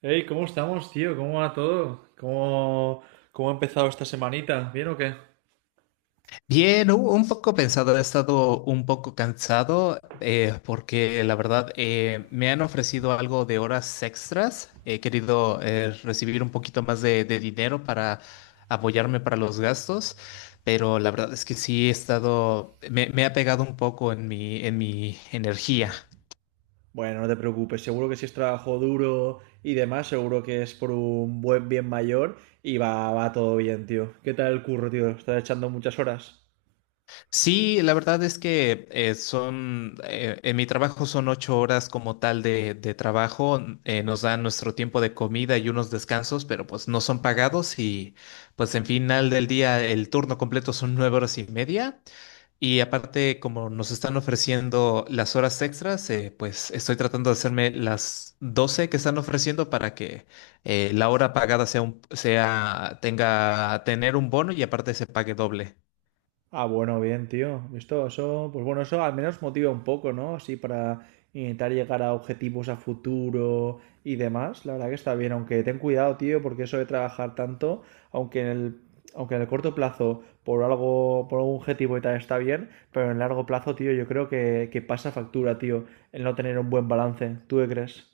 Hey, ¿cómo estamos, tío? ¿Cómo va todo? ¿Cómo ha empezado esta semanita? ¿Bien o qué? Bien, un poco pensado, he estado un poco cansado porque la verdad me han ofrecido algo de horas extras. He querido recibir un poquito más de dinero para apoyarme para los gastos, pero la verdad es que sí he estado, me ha pegado un poco en mi energía. Bueno, no te preocupes, seguro que si es trabajo duro y demás, seguro que es por un buen bien mayor y va todo bien, tío. ¿Qué tal el curro, tío? ¿Estás echando muchas horas? Sí, la verdad es que en mi trabajo son 8 horas como tal de trabajo, nos dan nuestro tiempo de comida y unos descansos, pero pues no son pagados y pues en final del día el turno completo son 9 horas y media y aparte como nos están ofreciendo las horas extras, pues estoy tratando de hacerme las 12 que están ofreciendo para que la hora pagada sea tener un bono y aparte se pague doble. Ah, bueno, bien, tío. Esto, eso, pues bueno, eso al menos motiva un poco, ¿no? Así para intentar llegar a objetivos a futuro y demás. La verdad que está bien, aunque ten cuidado, tío, porque eso de trabajar tanto, aunque en el, aunque en el corto plazo por algo, por algún objetivo y tal está bien, pero en el largo plazo, tío, yo creo que pasa factura, tío, el no tener un buen balance. ¿Tú qué crees?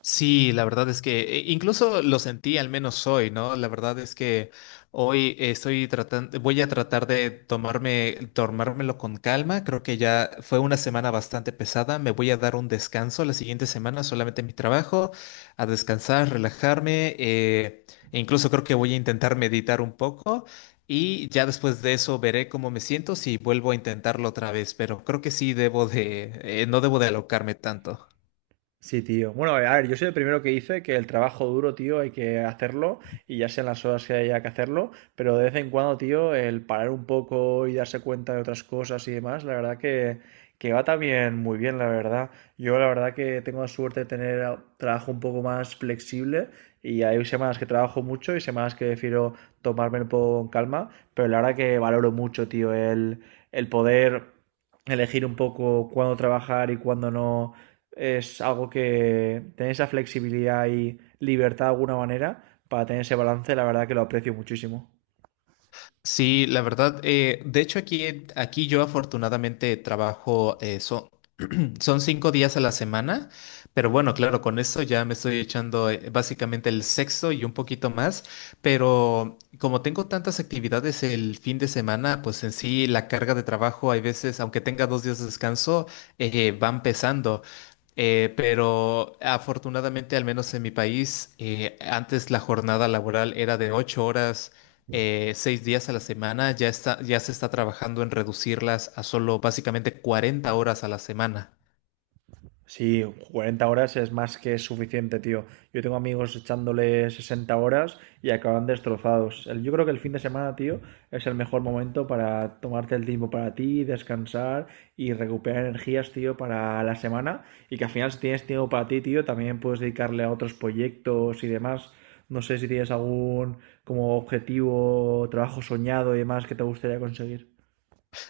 Sí, la verdad es que incluso lo sentí al menos hoy, ¿no? La verdad es que hoy voy a tratar de tomármelo con calma. Creo que ya fue una semana bastante pesada. Me voy a dar un descanso la siguiente semana, solamente mi trabajo, a descansar, relajarme. E incluso creo que voy a intentar meditar un poco y ya después de eso veré cómo me siento si vuelvo a intentarlo otra vez. Pero creo que sí debo de, no debo de alocarme tanto. Sí, tío. Bueno, a ver, yo soy el primero que dice que el trabajo duro, tío, hay que hacerlo y ya sean las horas que haya que hacerlo, pero de vez en cuando, tío, el parar un poco y darse cuenta de otras cosas y demás, la verdad que va también muy bien, la verdad. Yo la verdad que tengo la suerte de trabajo un poco más flexible y hay semanas que trabajo mucho y semanas que prefiero tomarme un poco con calma, pero la verdad que valoro mucho, tío, el poder elegir un poco cuándo trabajar y cuándo no es algo que tener esa flexibilidad y libertad de alguna manera para tener ese balance, la verdad que lo aprecio muchísimo. Sí, la verdad, de hecho aquí yo afortunadamente trabajo eso. Son 5 días a la semana, pero bueno, claro, con eso ya me estoy echando básicamente el sexto y un poquito más, pero como tengo tantas actividades el fin de semana, pues en sí la carga de trabajo hay veces, aunque tenga 2 días de descanso, van pesando. Pero afortunadamente, al menos en mi país, antes la jornada laboral era de 8 horas, 6 días a la semana, ya está, ya se está trabajando en reducirlas a solo básicamente 40 horas a la semana. Sí, 40 horas es más que suficiente, tío. Yo tengo amigos echándole 60 horas y acaban destrozados. Yo creo que el fin de semana, tío, es el mejor momento para tomarte el tiempo para ti, descansar y recuperar energías, tío, para la semana. Y que al final, si tienes tiempo para ti, tío, también puedes dedicarle a otros proyectos y demás. No sé si tienes algún como objetivo, trabajo soñado y demás que te gustaría conseguir.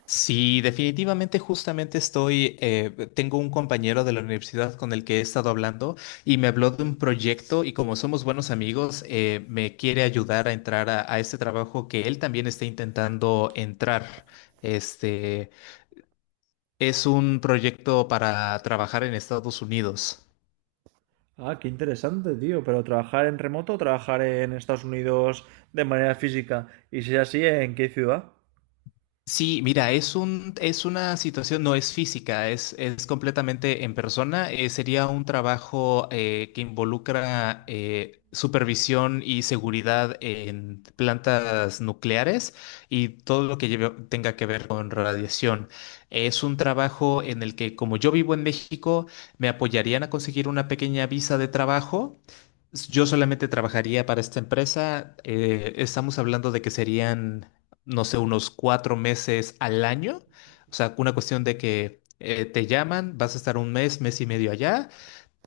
Sí, definitivamente, justamente tengo un compañero de la universidad con el que he estado hablando y me habló de un proyecto y como somos buenos amigos, me quiere ayudar a entrar a este trabajo que él también está intentando entrar. Este es un proyecto para trabajar en Estados Unidos. Ah, qué interesante, tío. ¿Pero trabajar en remoto, o trabajar en Estados Unidos de manera física? Y si es así, ¿en qué ciudad? Sí, mira, es una situación, no es física, es completamente en persona. Sería un trabajo que involucra supervisión y seguridad en plantas nucleares y todo lo que tenga que ver con radiación. Es un trabajo en el que, como yo vivo en México, me apoyarían a conseguir una pequeña visa de trabajo. Yo solamente trabajaría para esta empresa. Estamos hablando de que serían no sé, unos 4 meses al año. O sea, una cuestión de que te llaman, vas a estar un mes, mes y medio allá,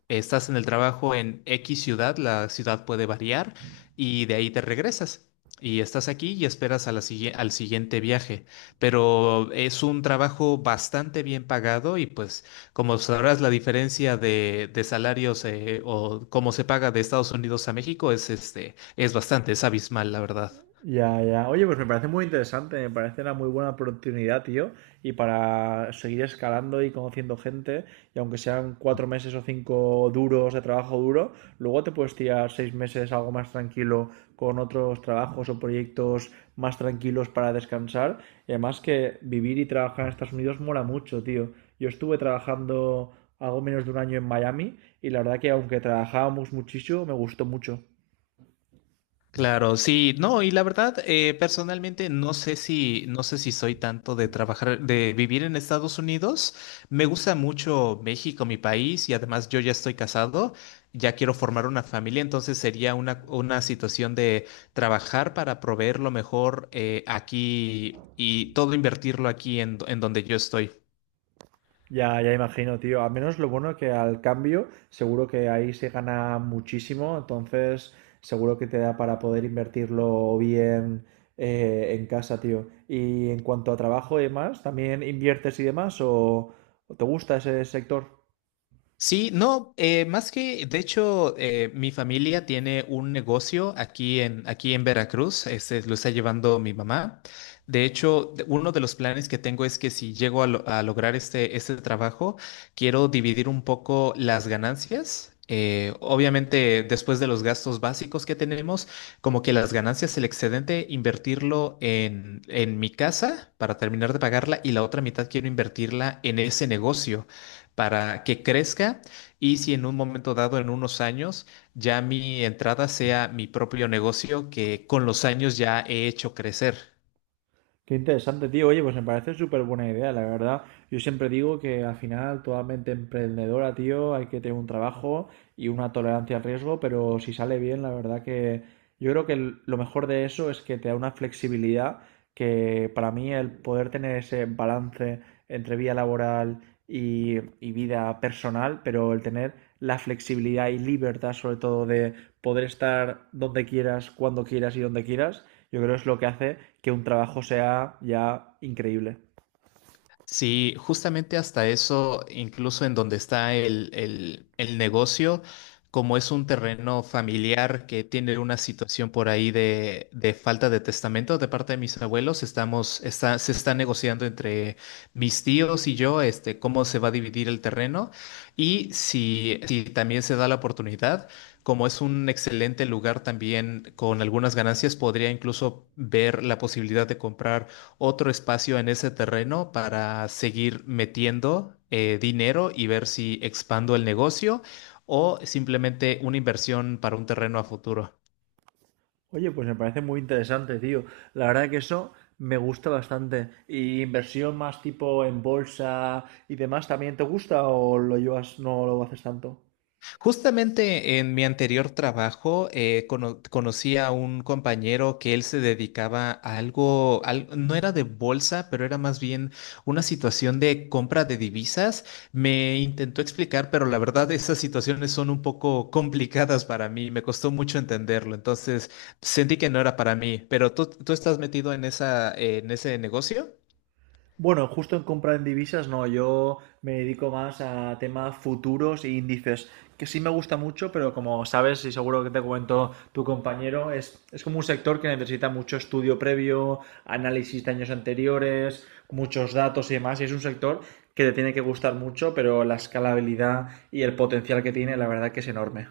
estás en el trabajo en X ciudad, la ciudad puede variar, y de ahí te regresas. Y estás aquí y esperas a la al siguiente viaje. Pero es un trabajo bastante bien pagado y pues como sabrás la diferencia de salarios o cómo se paga de Estados Unidos a México es, este, es bastante, es abismal, la verdad. Ya, ya. Oye, pues me parece muy interesante, me parece una muy buena oportunidad, tío, y para seguir escalando y conociendo gente, y aunque sean 4 meses o cinco duros de trabajo duro, luego te puedes tirar 6 meses algo más tranquilo con otros trabajos o proyectos más tranquilos para descansar. Y además que vivir y trabajar en Estados Unidos mola mucho, tío. Yo estuve trabajando algo menos de un año en Miami y la verdad que aunque trabajábamos muchísimo, me gustó mucho. Claro, sí, no, y la verdad, personalmente no sé si soy tanto de trabajar, de vivir en Estados Unidos. Me gusta mucho México, mi país, y además yo ya estoy casado, ya quiero formar una familia, entonces sería una situación de trabajar para proveer lo mejor aquí y todo invertirlo aquí en donde yo estoy. Ya, ya imagino, tío. Al menos lo bueno que al cambio, seguro que ahí se gana muchísimo, entonces seguro que te da para poder invertirlo bien en casa, tío. Y en cuanto a trabajo y demás, ¿también inviertes y demás o te gusta ese sector? Sí, no, de hecho, mi familia tiene un negocio aquí en Veracruz, este, lo está llevando mi mamá. De hecho, uno de los planes que tengo es que si llego a lograr este trabajo, quiero dividir un poco las ganancias. Obviamente, después de los gastos básicos que tenemos, como que las ganancias, el excedente, invertirlo en mi casa para terminar de pagarla y la otra mitad quiero invertirla en ese negocio para que crezca y si en un momento dado, en unos años, ya mi entrada sea mi propio negocio que con los años ya he hecho crecer. Qué interesante, tío. Oye, pues me parece súper buena idea, la verdad. Yo siempre digo que al final toda mente emprendedora, tío, hay que tener un trabajo y una tolerancia al riesgo, pero si sale bien, la verdad que yo creo que lo mejor de eso es que te da una flexibilidad que para mí el poder tener ese balance entre vida laboral y vida personal, pero el tener la flexibilidad y libertad sobre todo de poder estar donde quieras, cuando quieras y donde quieras yo creo que es lo que hace que un trabajo sea ya increíble. Sí, justamente hasta eso, incluso en donde está el negocio, como es un terreno familiar que tiene una situación por ahí de falta de testamento de parte de mis abuelos, se está negociando entre mis tíos y yo, este, cómo se va a dividir el terreno y si también se da la oportunidad. Como es un excelente lugar también con algunas ganancias, podría incluso ver la posibilidad de comprar otro espacio en ese terreno para seguir metiendo dinero y ver si expando el negocio o simplemente una inversión para un terreno a futuro. Oye, pues me parece muy interesante, tío. La verdad que eso me gusta bastante. ¿Y inversión más tipo en bolsa y demás también te gusta o lo llevas, no lo haces tanto? Justamente en mi anterior trabajo conocí a un compañero que él se dedicaba a algo, no era de bolsa, pero era más bien una situación de compra de divisas. Me intentó explicar, pero la verdad esas situaciones son un poco complicadas para mí, me costó mucho entenderlo, entonces sentí que no era para mí. ¿Pero tú estás metido en ese negocio? Bueno, justo en compra en divisas no, yo me dedico más a temas futuros e índices, que sí me gusta mucho, pero como sabes y seguro que te comentó tu compañero, es como un sector que necesita mucho estudio previo, análisis de años anteriores, muchos datos y demás, y es un sector que te tiene que gustar mucho, pero la escalabilidad y el potencial que tiene, la verdad que es enorme.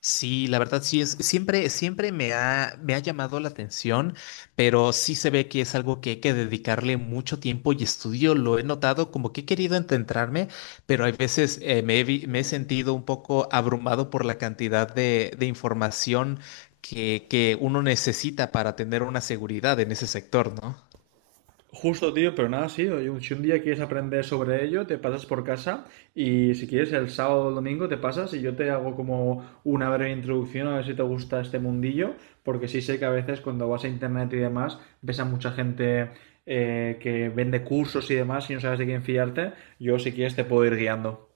Sí, la verdad sí siempre me ha llamado la atención, pero sí se ve que es algo que hay que dedicarle mucho tiempo y estudio. Lo he notado como que he querido ententrarme, pero hay veces me he sentido un poco abrumado por la cantidad de información que uno necesita para tener una seguridad en ese sector, ¿no? Justo, tío, pero nada, sí. Oye, si un día quieres aprender sobre ello, te pasas por casa y si quieres el sábado o el domingo te pasas y yo te hago como una breve introducción a ver si te gusta este mundillo, porque sí sé que a veces cuando vas a internet y demás ves a mucha gente que vende cursos y demás y no sabes de quién fiarte. Yo si quieres te puedo ir guiando.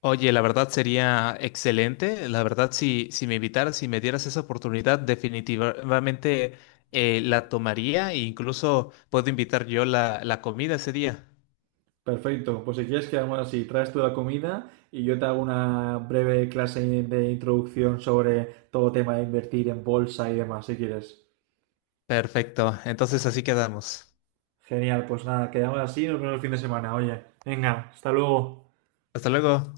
Oye, la verdad sería excelente. La verdad, si me invitaras, si me dieras esa oportunidad, definitivamente la tomaría e incluso puedo invitar yo la comida ese día. Perfecto, pues si quieres quedamos así, traes tú la comida y yo te hago una breve clase de introducción sobre todo tema de invertir en bolsa y demás, si quieres. Perfecto. Entonces así quedamos. Genial, pues nada, quedamos así, nos vemos el fin de semana. Oye, venga, hasta luego. Hasta luego.